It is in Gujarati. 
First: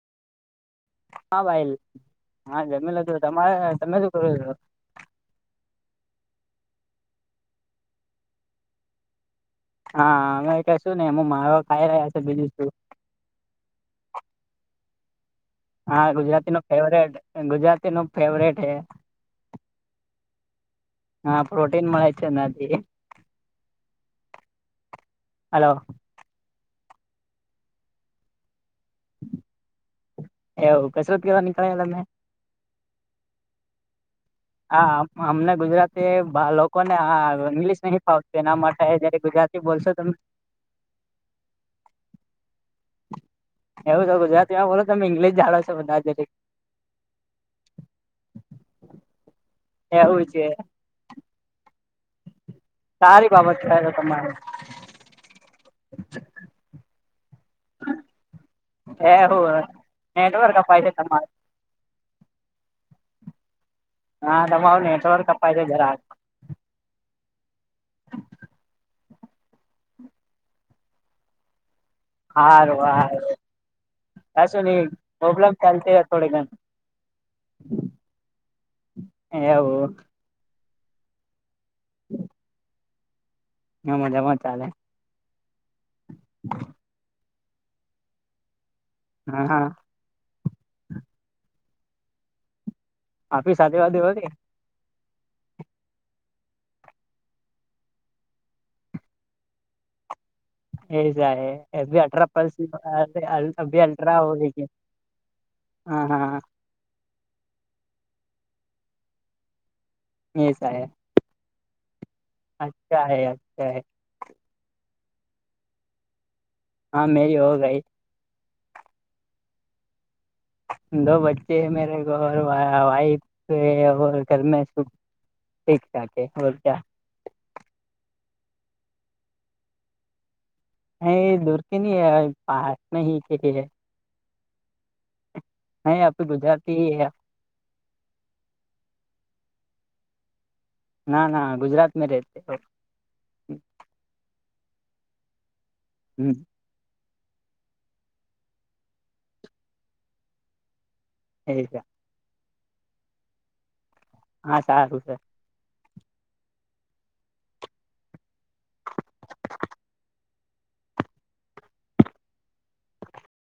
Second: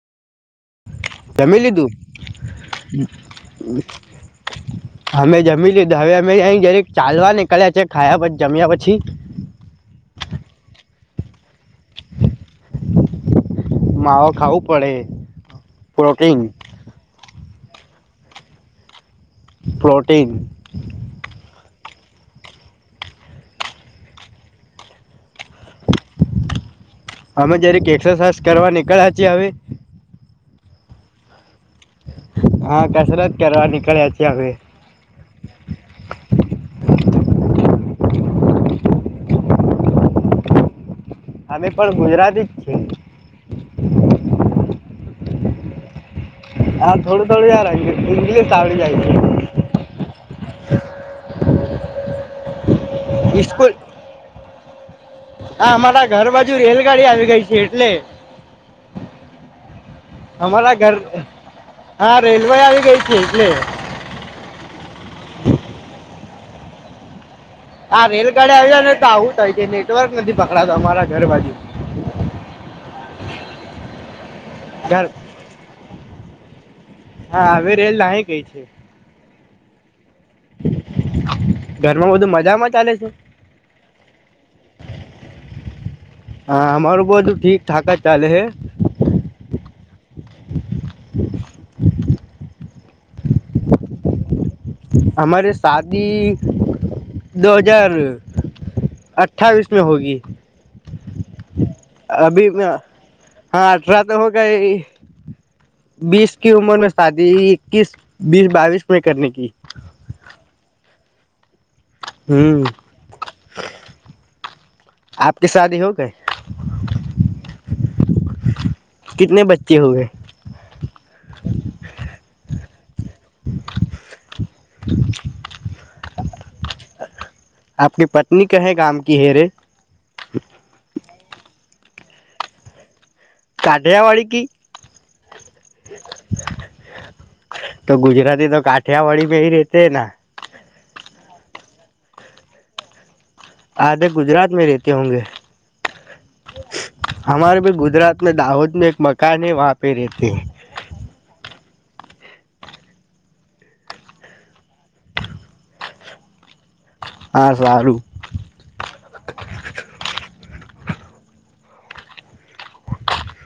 હા જમી ભાઈ લીધું હા. જમલ હતું. તમારે તમે શું કરું છું? અમે જમી લીધું. હવે અમે અ જરેક ચાલવા નીકળ્યા છે. ખાયા પછી જમ્યા પછી. હા! અમે કે શું ને એમ મારો ખાઈ રહ્યા છે. બીજું શું? માવ ખાવું પડે. હા! પ્રોટીન ગુજરાતી નું ફેવરેટ. ગુજરાતી નું ફેવરેટ હે પ્રોટીન. હા! પ્રોટીીન મળ છે નજથી. હલો. અમે જ્યારેક એક્સરસાઇઝ કરવા નીકળ્યાીએ હવે. એવું. કસરત કવા નની ક એ તમે? હા કસરત કરવા નીકળ્યા છીએ હવે. હા અમને ગુજરાતી લોકોને ઇંગ્લિશ નહી ફાવતું. એના માટે જયારે ગુજરાતી. બોલશો તમે. અમે પણ ગુજરાતી જ છીએ. એવું તો ગુજરાતીમાં બોલો તમે. ઇંગ્િશ જાાવ છો બધાજ. હ થોડું થોડીુંાર. ઇંગ્લીશ ત આવળ જાય છે. એવું છે. સારી છે બાબત ક સ્કૂલ છે તમારે. હા! અમારા ઘર બાજુ, રેલગાડી આવી ગઈ છે એટલે. એ હોું. નેટવર્ક અમારા ફાયદ ઘર તમારે. હા રેલવે આવી ગઈ છે એટલે હા તમારૂ નેટવર્ કપાય છે જરા હા રેલગાડીે આવ્યા ને. આવું થાય કે, નેટવર્ક નથી પકડાતો. અમારા ઘર બાજુ. હારું હારુ. કસું નહી ઘર પ્રોબ્લેમ ચાલ થોડે ઘણ. હા! હવે રેલ આવી કઈ છે. એવું. ઘરમાં બધું મજામાં ચાલે છે? હા મજામા ચાલે. હા અમારું બધું ઠીક ઠાક જ ચાલે હે હમ હા આપી સાથેદી વા હોય. હમારે શાદી દો હજાર અઠ્ઠાવીસ મે હોગી. એસા અી અ્ટ્રા અભી પ્લસ હા અભી અઠરા અલ્ટ્રા હો કે બીસ કી ઉમર મે શાદી કીસ બીસ બાવીસ મે કર નેકી એ સાહે હમ્મ [unintelligible] આપકી શાદી હો ગઈ હા મેરી હો ગઈ. કીતને બચ્ચે હો ગયે દો બચ્ચે હ મેરે વાઇફ ઘરમાં ઠીક છે ઓકે હોર ક્યા આપની પત્ની કહે ગામ કી હેરેે હ એ દૂરથી ન હ પાસ નહી કે આઢેયાવાળ ક હ આ તો ગુજરાતીય કી હે તો ગુજરાતી તો કાઠિયાવાડી મે હી રેહતે હે ના ના ના ગુજરાત મે રહેતે. આધે ગુજરાત મે રતે હોગે. હમ અમારે ભી ગુજરાત દાહોદ મે એક મકાન હે વાહ પે રતે એ છે. હા સારું છે. હા સારું